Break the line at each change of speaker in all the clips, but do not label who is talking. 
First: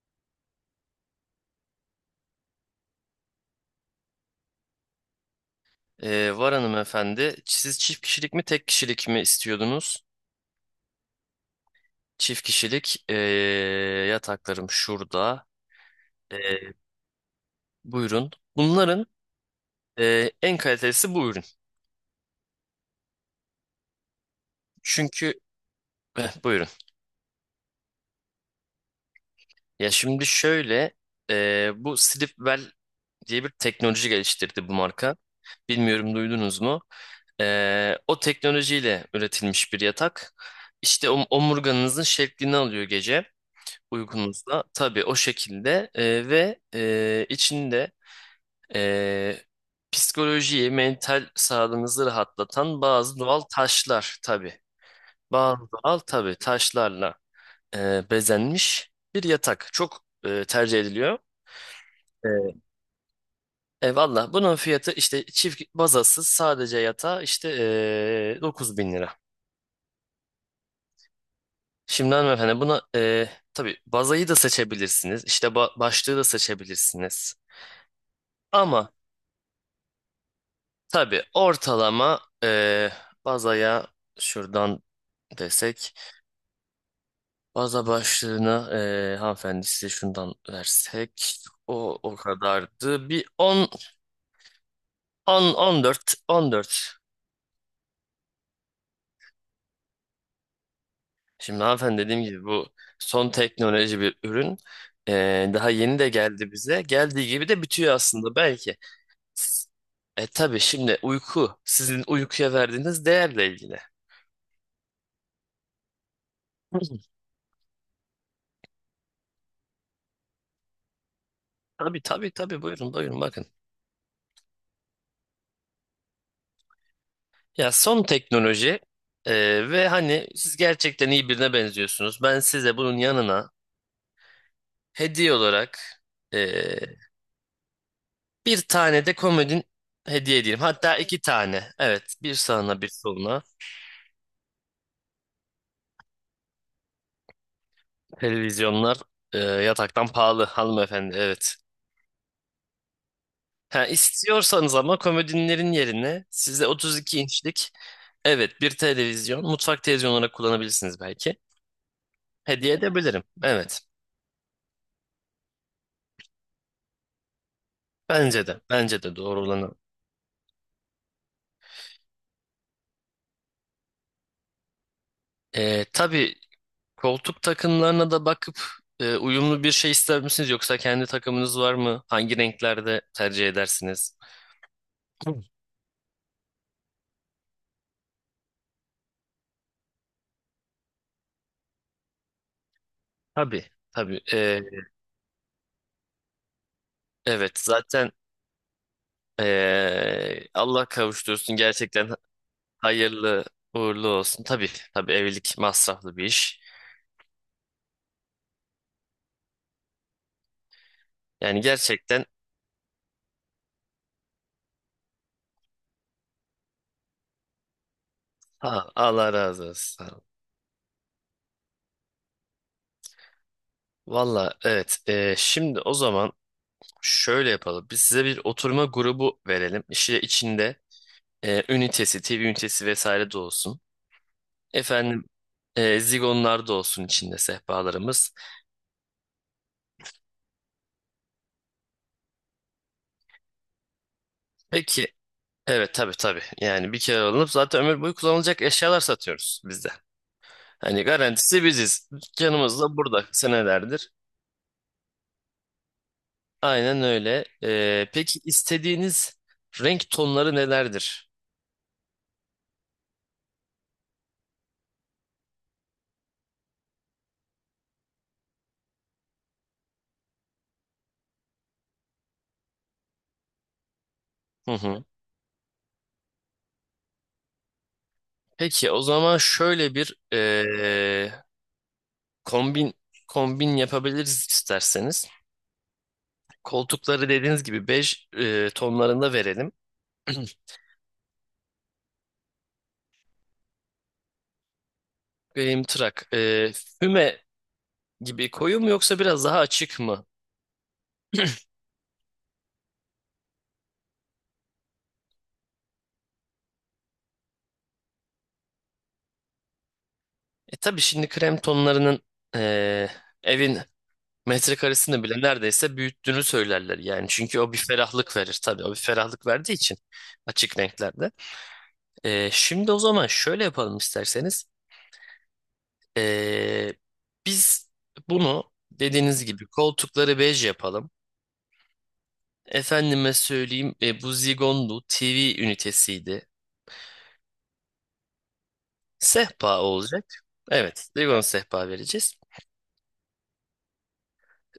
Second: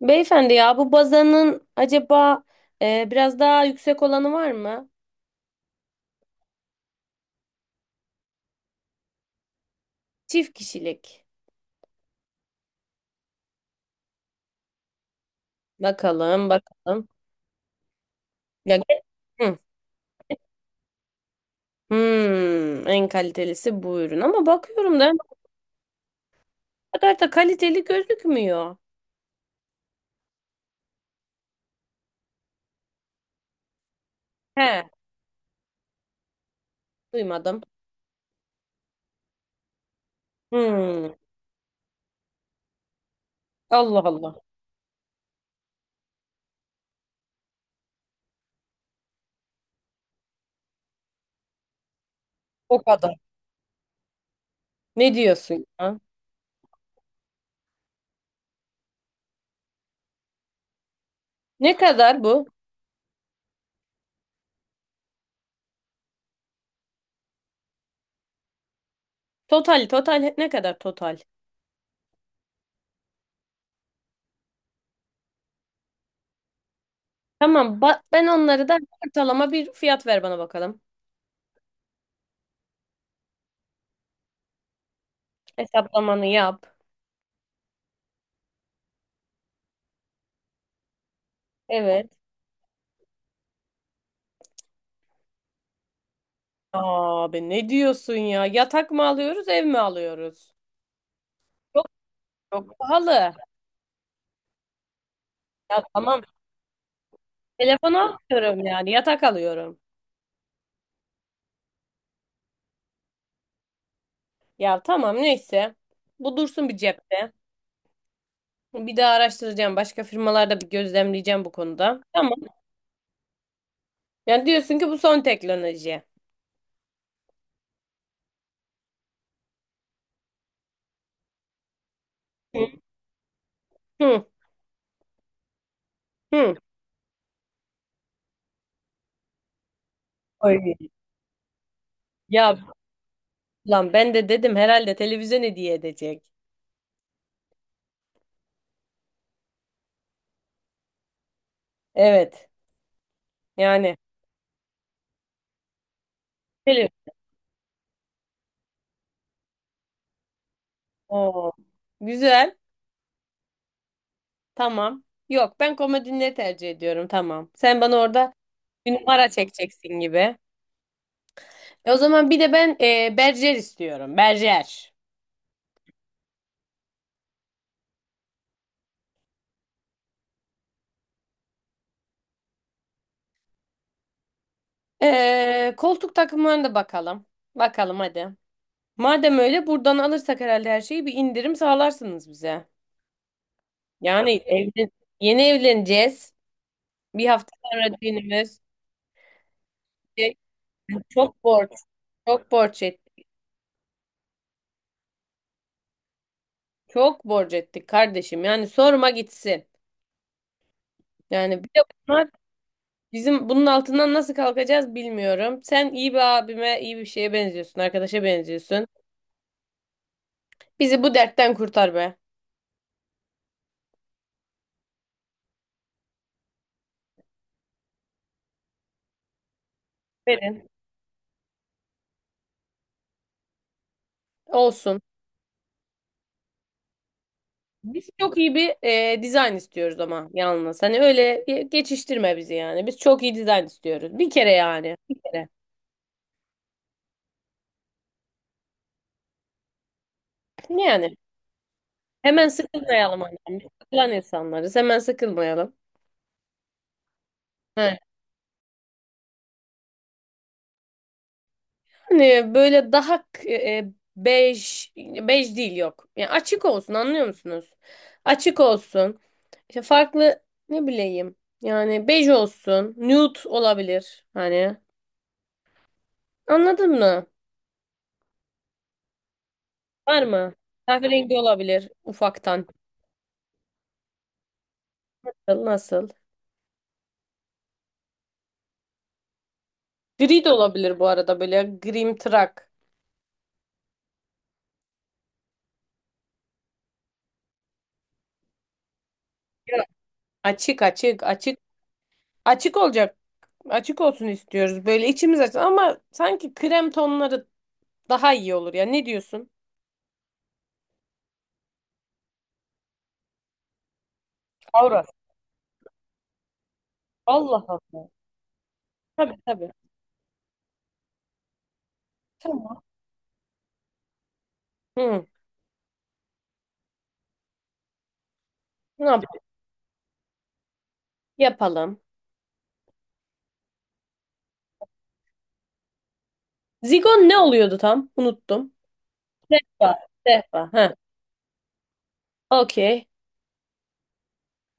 Beyefendi ya bu bazanın acaba biraz daha yüksek olanı var mı?
Var hanımefendi. Siz çift kişilik mi tek kişilik mi istiyordunuz?
Çift kişilik.
Çift kişilik yataklarım şurada. Ee,
Bakalım bakalım.
buyurun.
Ya,
Bunların
hı,
en kalitelisi bu ürün.
en kalitelisi bu ürün ama bakıyorum da
Çünkü buyurun.
o kadar da kaliteli gözükmüyor.
Ya şimdi şöyle bu Sleepwell diye bir teknoloji geliştirdi bu
He,
marka. Bilmiyorum, duydunuz mu?
duymadım.
O teknolojiyle üretilmiş bir yatak. İşte
Hmm,
omurganızın şeklini alıyor gece.
Allah Allah.
Uygunsa tabii o şekilde, ve içinde e, psikolojiyi, mental sağlığınızı
O
rahatlatan
kadar.
bazı doğal taşlar tabii.
Ne
Bazı
diyorsun ya?
doğal tabii taşlarla bezenmiş bir yatak. Çok tercih ediliyor.
Ne kadar bu?
E, Valla bunun fiyatı işte çift bazasız sadece yatağı işte 9 bin lira.
Total total ne kadar total?
Şimdi hanımefendi buna tabii bazayı da seçebilirsiniz. İşte başlığı da seçebilirsiniz.
Tamam, ben onları da,
Ama
ortalama bir fiyat ver bana bakalım.
tabii ortalama bazaya şuradan desek.
Hesaplamanı yap.
Baza başlığına hanımefendi, size şundan versek. O
Evet.
o kadardı. Bir on on on dört on dört.
Abi ne diyorsun ya? Yatak mı alıyoruz, ev mi alıyoruz?
Şimdi
Çok
hanımefendi, dediğim gibi, bu
çok
son
pahalı.
teknoloji bir ürün. Daha
Ya
yeni de
tamam.
geldi bize. Geldiği gibi de
Telefon
bitiyor aslında
almıyorum
belki.
yani. Yatak alıyorum.
E tabii şimdi uyku, sizin uykuya verdiğiniz değerle ilgili.
Ya tamam neyse. Bu dursun bir cepte. Bir daha araştıracağım. Başka firmalarda bir gözlemleyeceğim bu konuda.
Tabii tabii
Tamam.
tabii, buyurun buyurun bakın.
Yani diyorsun ki bu son teknoloji.
Ya, son teknoloji ve hani siz gerçekten iyi birine benziyorsunuz. Ben
Hı
size bunun yanına
hı.
hediye olarak e,
Hı.
bir tane de komodin hediye edeyim.
Oy.
Hatta iki tane. Evet, bir
Ya
sağına bir soluna.
lan ben de dedim herhalde televizyon hediye edecek.
Televizyonlar yataktan pahalı hanımefendi. Evet.
Evet.
Ha,
Yani.
istiyorsanız ama komodinlerin yerine size
Televizyon.
32 inçlik, evet, bir televizyon mutfak televizyonu olarak kullanabilirsiniz belki.
Oo. Güzel.
Hediye edebilirim. Evet.
Tamam. Yok, ben komodinleri tercih ediyorum, tamam. Sen bana orada
Bence de.
bir
Bence de
numara
doğru olanı.
çekeceksin gibi. O zaman bir de ben berjer istiyorum. Berjer.
Tabii koltuk takımlarına da bakıp uyumlu bir şey ister misiniz, yoksa kendi takımınız var mı? Hangi renklerde tercih edersiniz?
Koltuk takımlarına da bakalım. Bakalım hadi. Madem öyle buradan alırsak herhalde her şeyi bir indirim sağlarsınız bize.
Tabii, tabii.
Yani
E,
evlen Yeni evleneceğiz. Bir hafta
evet,
sonra
zaten
düğünümüz. E,
Allah
Çok
kavuştursun,
borç.
gerçekten
Çok borç ettik.
hayırlı uğurlu olsun. Tabii, tabii, evlilik masraflı bir iş.
Çok borç ettik kardeşim. Yani sorma gitsin.
Yani
Yani bir de
gerçekten,
bunlar. Bizim bunun altından nasıl kalkacağız bilmiyorum. Sen iyi bir abime, iyi bir şeye benziyorsun, arkadaşa benziyorsun.
ha, Allah razı olsun.
Bizi bu dertten kurtar be.
Valla evet. Şimdi o zaman şöyle yapalım. Biz size bir oturma grubu verelim. İşte
Verin.
içinde ünitesi, TV ünitesi vesaire de olsun.
Olsun.
Efendim, zigonlar da olsun içinde,
Biz
sehpalarımız.
çok iyi bir dizayn istiyoruz ama yalnız. Hani öyle geçiştirme bizi yani. Biz çok iyi dizayn istiyoruz. Bir kere yani.
Peki,
Bir kere.
evet, tabii tabii, yani bir kere alınıp zaten ömür boyu kullanılacak eşyalar satıyoruz bizde. Hani
Yani.
garantisi biziz.
Hemen
Dükkanımız da
sıkılmayalım
burada
annem. Biz
senelerdir.
sıkılan insanlarız. Hemen sıkılmayalım.
Aynen öyle.
He.
Peki, istediğiniz renk tonları nelerdir?
Yani böyle daha bej, bej değil, yok. Yani açık olsun, anlıyor musunuz? Açık olsun. İşte farklı, ne bileyim. Yani bej olsun. Nude olabilir.
Hı
Hani
hı.
anladın mı?
Peki, o zaman şöyle bir
Var mı? Kahverengi olabilir ufaktan.
kombin kombin yapabiliriz isterseniz.
Nasıl?
Koltukları dediğiniz gibi bej tonlarında verelim.
Gri de olabilir bu arada, böyle grimtırak.
Benim tırak. Füme gibi koyu mu, yoksa biraz daha
Ya,
açık mı?
açık açık açık. Açık olacak. Açık olsun istiyoruz. Böyle içimiz açsın, ama sanki krem tonları daha iyi olur ya. Ne diyorsun?
E tabii, şimdi krem tonlarının eee, evin
Aura.
metrekaresini bile neredeyse büyüttüğünü söylerler yani. Çünkü
Allah
o bir
Allah.
ferahlık verir tabii. O bir
Tabii
ferahlık
tabii.
verdiği için, açık renklerde. Eee,
Tamam.
şimdi o zaman şöyle yapalım isterseniz.
Hı,
Eee, biz bunu
ne yap-
dediğiniz gibi koltukları bej yapalım.
yapalım?
Efendime söyleyeyim, bu Zigondu, TV ünitesiydi.
Zigon ne oluyordu tam? Unuttum.
Sehpa
Sehpa.
olacak.
Sehpa. Ha,
Evet, Zigon sehpa vereceğiz.
okey.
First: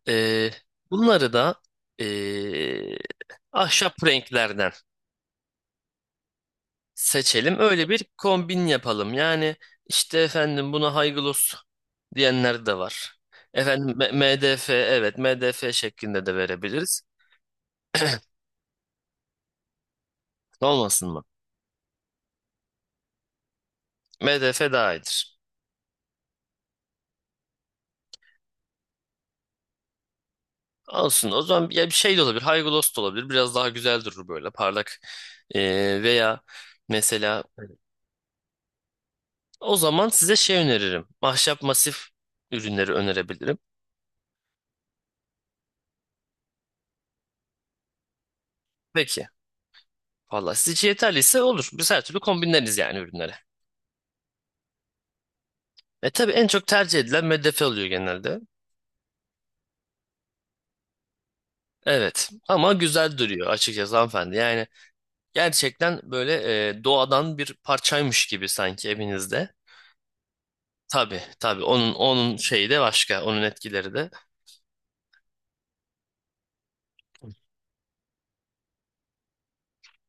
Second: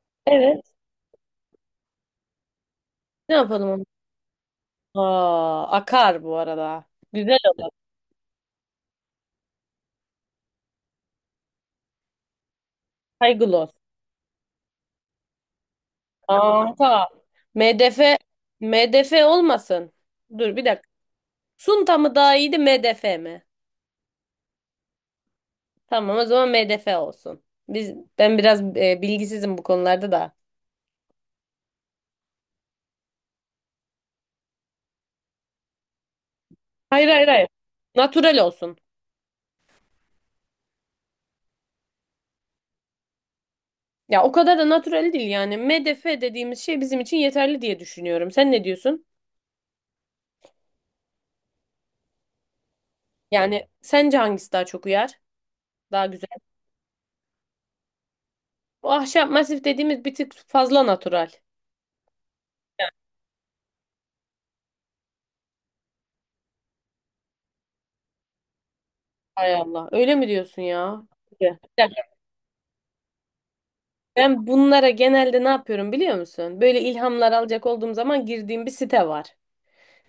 Ee,
Evet.
bunları da ee,
Ne yapalım onu?
ahşap renklerden
Aa, akar bu arada. Güzel
seçelim.
olur.
Öyle bir kombin yapalım. Yani işte, efendim, buna high gloss diyenler de var.
Kaygılos.
Efendim MDF, evet, MDF şeklinde de verebiliriz.
Kanka. MDF MDF olmasın. Dur bir dakika.
Olmasın mı?
Sunta mı daha iyiydi, MDF mi?
MDF daha iyidir.
Tamam, o zaman MDF olsun. Biz ben biraz bilgisizim bu konularda da.
Olsun. O zaman ya bir şey de olabilir, haygulos da olabilir. Biraz daha güzel durur, böyle parlak. Veya
Hayır hayır
mesela
hayır. Natural olsun.
o zaman size şey öneririm: ahşap masif ürünleri önerebilirim.
Ya o kadar da natural değil yani. MDF dediğimiz şey bizim için yeterli diye düşünüyorum. Sen ne diyorsun?
Peki. Valla siz için yeterliyse olur. Biz her türlü kombinleriz yani ürünleri.
Yani sence hangisi daha çok uyar? Daha
E
güzel.
tabii, en çok tercih edilen MDF oluyor genelde.
Bu ahşap masif dediğimiz bir tık fazla natural.
Evet ama güzel duruyor açıkçası hanımefendi. Yani gerçekten böyle doğadan bir parçaymış gibi sanki evinizde.
Hay Allah. Öyle mi diyorsun ya?
Tabii
Bir
tabii, onun
dakika.
onun şeyi de başka, onun etkileri de.
Ben bunlara genelde ne yapıyorum biliyor musun? Böyle ilhamlar alacak olduğum zaman girdiğim bir site var.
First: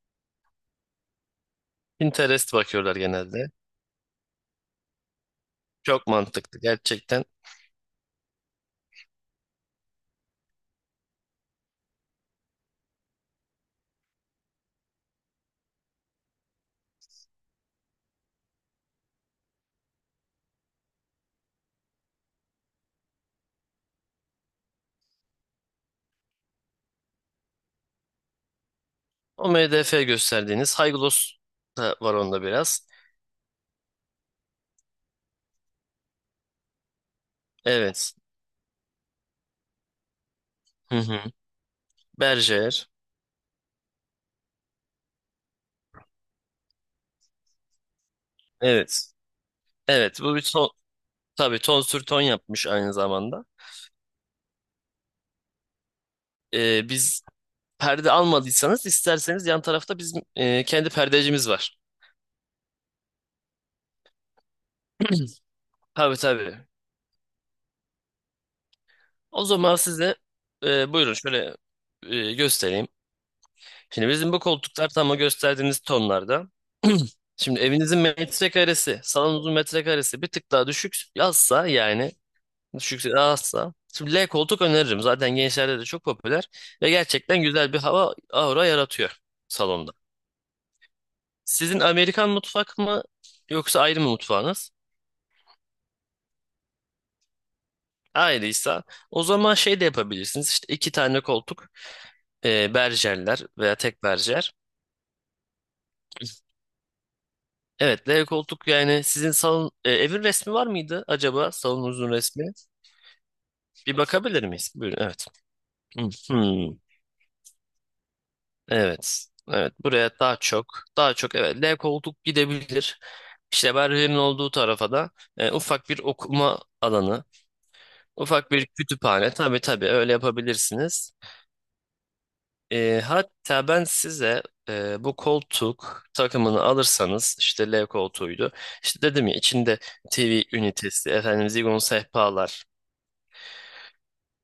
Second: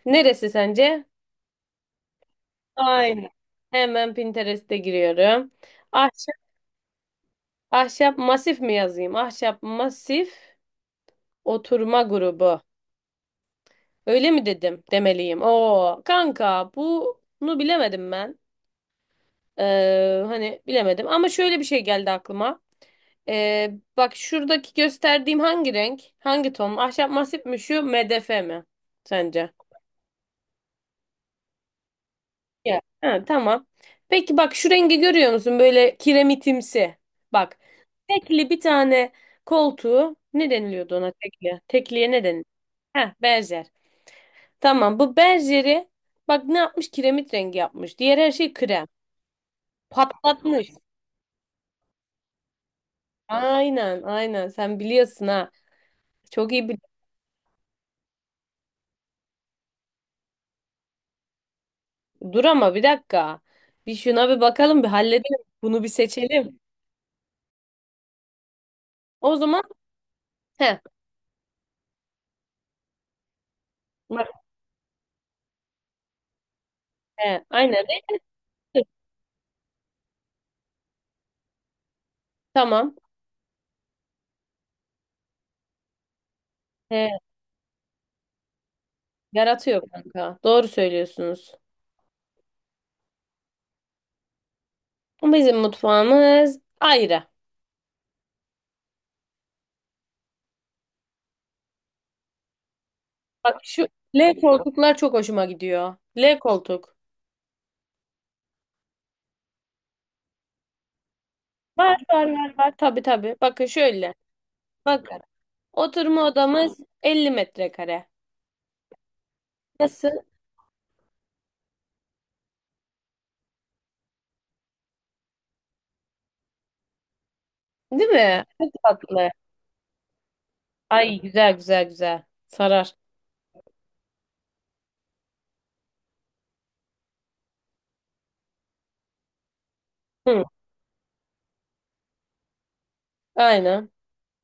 Neresi sence?
Pinterest bakıyorlar
Aynen.
genelde.
Hemen Pinterest'e giriyorum.
Çok
Ahşap,
mantıklı gerçekten.
ahşap masif mi yazayım? Ahşap masif oturma grubu. Öyle mi dedim, demeliyim. Oo kanka, bunu bilemedim ben. Hani bilemedim ama şöyle bir şey geldi aklıma. Bak şuradaki gösterdiğim hangi renk? Hangi ton? Ahşap masif mi şu MDF mi
O
sence?
MDF gösterdiğiniz, high gloss da var onda
Ya.
biraz.
Ha, tamam. Peki bak şu rengi görüyor musun? Böyle kiremitimsi. Bak,
Evet.
tekli bir tane koltuğu ne deniliyordu,
Hı
ona
hı.
tekli? Tekliye ne deniliyor?
Berger.
Heh, benzer. Tamam, bu berjeri bak ne yapmış, kiremit rengi yapmış. Diğer her şey krem.
Evet. Evet, bu bir
Patlatmış.
son. Tabii ton sür ton yapmış aynı zamanda.
Aynen aynen, sen biliyorsun ha. Çok iyi
Ee,
biliyorsun.
biz perde almadıysanız, isterseniz yan tarafta bizim kendi perdecimiz var.
Dur ama bir dakika. Bir şuna bir bakalım, bir halledelim. Bunu bir
Tabii tabii.
seçelim. O
O
zaman
zaman size
he,
buyurun, şöyle göstereyim. Şimdi
bak,
bizim bu koltuklar tam o gösterdiğiniz tonlarda.
he
Şimdi
aynen
evinizin
renk,
metrekaresi, salonunuzun metrekaresi bir tık daha düşük yazsa, yani
tamam.
düşükse, azsa. Şimdi L koltuk öneririm. Zaten gençlerde de çok popüler, ve
He,
gerçekten güzel bir hava, aura yaratıyor
yaratıyor
salonda.
kanka. Doğru söylüyorsunuz.
Sizin Amerikan mutfak mı, yoksa ayrı mı mutfağınız?
Bizim mutfağımız ayrı.
Ayrıysa, o zaman şey de yapabilirsiniz: İşte iki tane koltuk, berjerler,
Bak
veya
şu
tek
L
berjer.
koltuklar çok hoşuma gidiyor. L koltuk.
Evet, L koltuk. Yani sizin salon, evin resmi var mıydı acaba,
Var
salonunuzun
var
resmi?
var var. Tabii tabii. Bakın
Bir
şöyle.
bakabilir miyiz? Buyurun.
Bakın.
Evet. Hmm,
Oturma
hmm.
odamız 50 metrekare.
Evet. Evet,
Nasıl?
buraya daha çok, daha çok, evet, L koltuk gidebilir. İşte berjerin olduğu tarafa da ufak bir okuma alanı,
Değil mi?
ufak bir
Çok tatlı.
kütüphane. Tabii tabii, öyle yapabilirsiniz.
Ay, güzel güzel güzel. Sarar.
Hatta ben size bu koltuk takımını alırsanız, işte L koltuğuydu. İşte dedim ya, içinde
Hı,
TV ünitesi, efendim zigon sehpalar.
aynen.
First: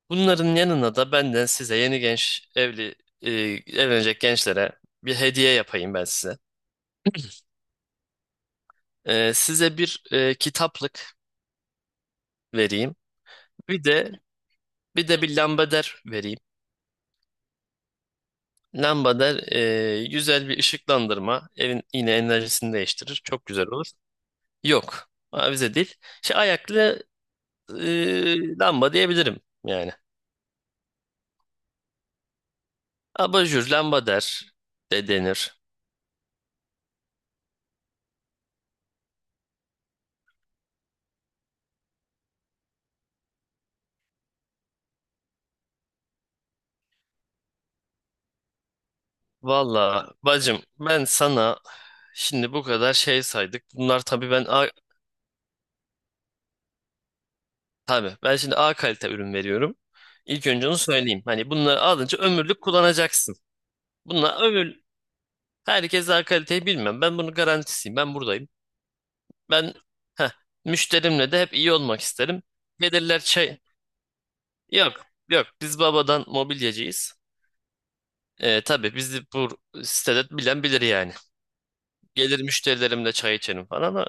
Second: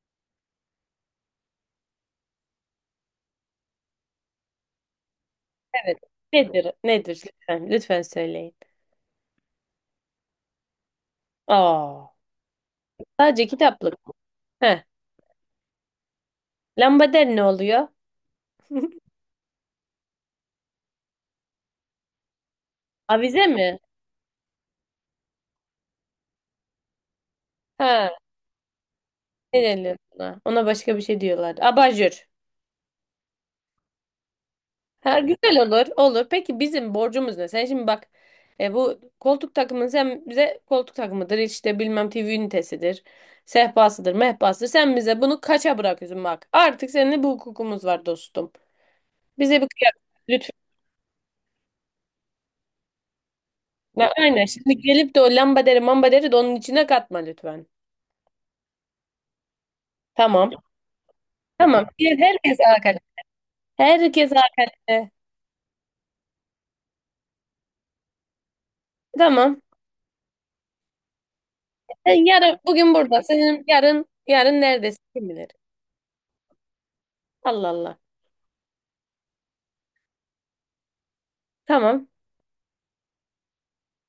Bunların yanına da benden size, yeni genç evli e, evlenecek gençlere, bir hediye yapayım
Evet.
ben size.
Nedir? Nedir? Lütfen, lütfen söyleyin.
Size bir kitaplık
Aa,
vereyim.
sadece
Bir
kitaplık.
de
Heh.
bir de bir lambader vereyim.
Lambader ne oluyor?
Lambader güzel bir ışıklandırma. Evin yine enerjisini değiştirir, çok
Avize
güzel
mi?
olur. Yok. Avize değil. Şey, ayaklı
Ha,
lamba diyebilirim
ne
yani.
deniyor ona? Ona başka bir şey diyorlar. Abajur.
Abajur, lamba der de
Ha,
denir.
güzel olur, olur. Peki bizim borcumuz ne? Sen şimdi bak, bu koltuk takımını, sen bize koltuk takımıdır, işte bilmem TV ünitesidir, sehpasıdır, mehpasıdır. Sen bize bunu kaça bırakıyorsun bak. Artık seninle bu hukukumuz var dostum. Bize bir kıyak
Valla
lütfen.
bacım, ben sana şimdi bu kadar şey saydık. Bunlar
Ya,
tabii
aynen.
ben A,
Şimdi gelip de o lambaderi mambaderi de onun içine katma lütfen.
Tabii ben şimdi A kalite ürün veriyorum. İlk
Tamam.
önce onu söyleyeyim. Hani bunları
Tamam. Diğer
alınca
herkes
ömürlük
arkadaş.
kullanacaksın.
Herkes
Bunlar ömür
arkadaş.
Herkes A kaliteyi bilmem. Ben bunun garantisiyim. Ben buradayım.
Tamam.
Ben, heh, müşterimle de hep iyi olmak
Sen
isterim.
yarın bugün burada.
Gelirler,
Senin yarın yarın neredesin
yok
kim bilir.
yok, biz babadan mobilyacıyız.
Allah Allah.
Tabii bizi bu sitede bilen bilir yani.
Tamam.
Gelir müşterilerimle çay içerim falan. O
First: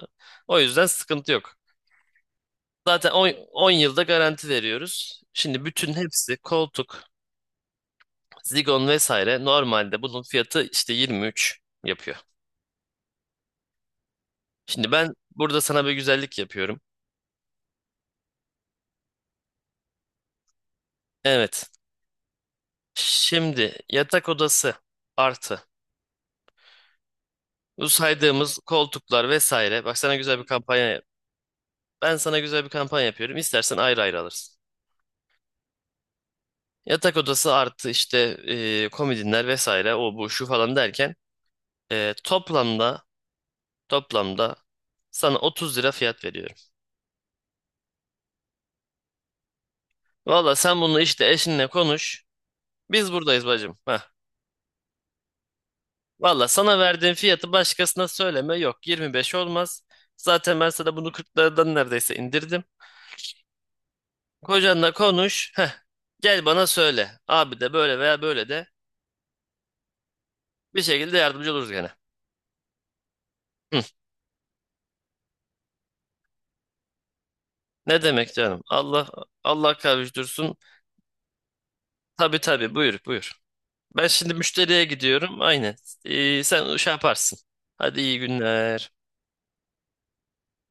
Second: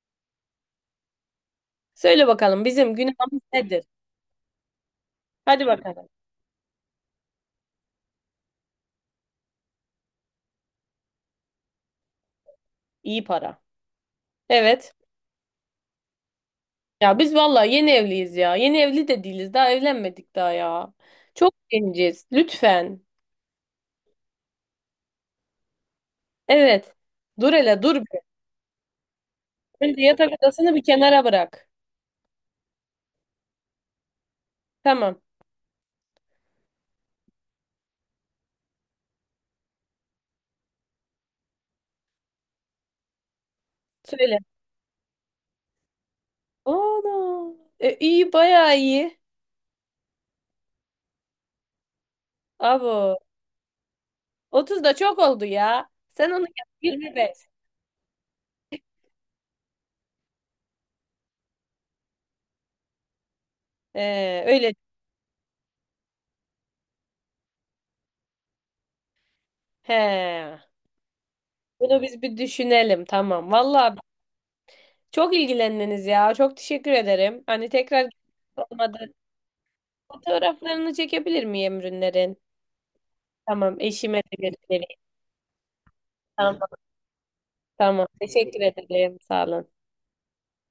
o yüzden sıkıntı yok.
Söyle bakalım bizim
Zaten
günahımız
10
nedir?
yılda garanti veriyoruz.
Hadi
Şimdi bütün
bakalım.
hepsi, koltuk, zigon vesaire, normalde bunun fiyatı işte 23 yapıyor.
İyi para.
Şimdi
Evet.
ben burada sana bir güzellik yapıyorum.
Ya biz vallahi yeni evliyiz ya. Yeni evli de değiliz. Daha evlenmedik daha ya. Çok
Evet.
genciz. Lütfen.
Şimdi yatak odası artı
Evet. Dur hele,
bu
dur bir.
saydığımız koltuklar vesaire. Bak
Önce
sana
yatak
güzel bir
odasını bir
kampanya
kenara bırak.
Ben sana güzel bir kampanya yapıyorum. İstersen ayrı ayrı alırsın.
Tamam.
Yatak odası artı işte komodinler vesaire, o bu şu falan derken, e, toplamda
Söyle.
toplamda sana 30 lira fiyat veriyorum.
Ana. E, iyi, bayağı iyi.
Valla sen bunu işte eşinle konuş. Biz
Abo.
buradayız bacım. Heh.
30 da çok oldu ya. Sen onu
Valla
yap.
sana verdiğim
25.
fiyatı başkasına söyleme. Yok, 25 olmaz. Zaten ben sana bunu 40'lardan neredeyse indirdim.
Öyle.
Kocanla konuş. Heh. Gel bana söyle, abi de böyle veya böyle de
He.
bir şekilde yardımcı oluruz gene.
Bunu biz bir düşünelim. Tamam. Vallahi, çok ilgilendiniz ya. Çok teşekkür ederim. Hani
Ne
tekrar
demek canım? Allah
olmadı.
Allah kavuştursun.
Fotoğraflarını çekebilir miyim ürünlerin?
Tabii tabii, buyur buyur.
Tamam,
Ben
eşime
şimdi
de
müşteriye
göstereyim.
gidiyorum. Aynen. Ee,
Tamam,
sen şey yaparsın. Hadi,
tamam.
iyi
Teşekkür
günler.
ederim. Sağ olun.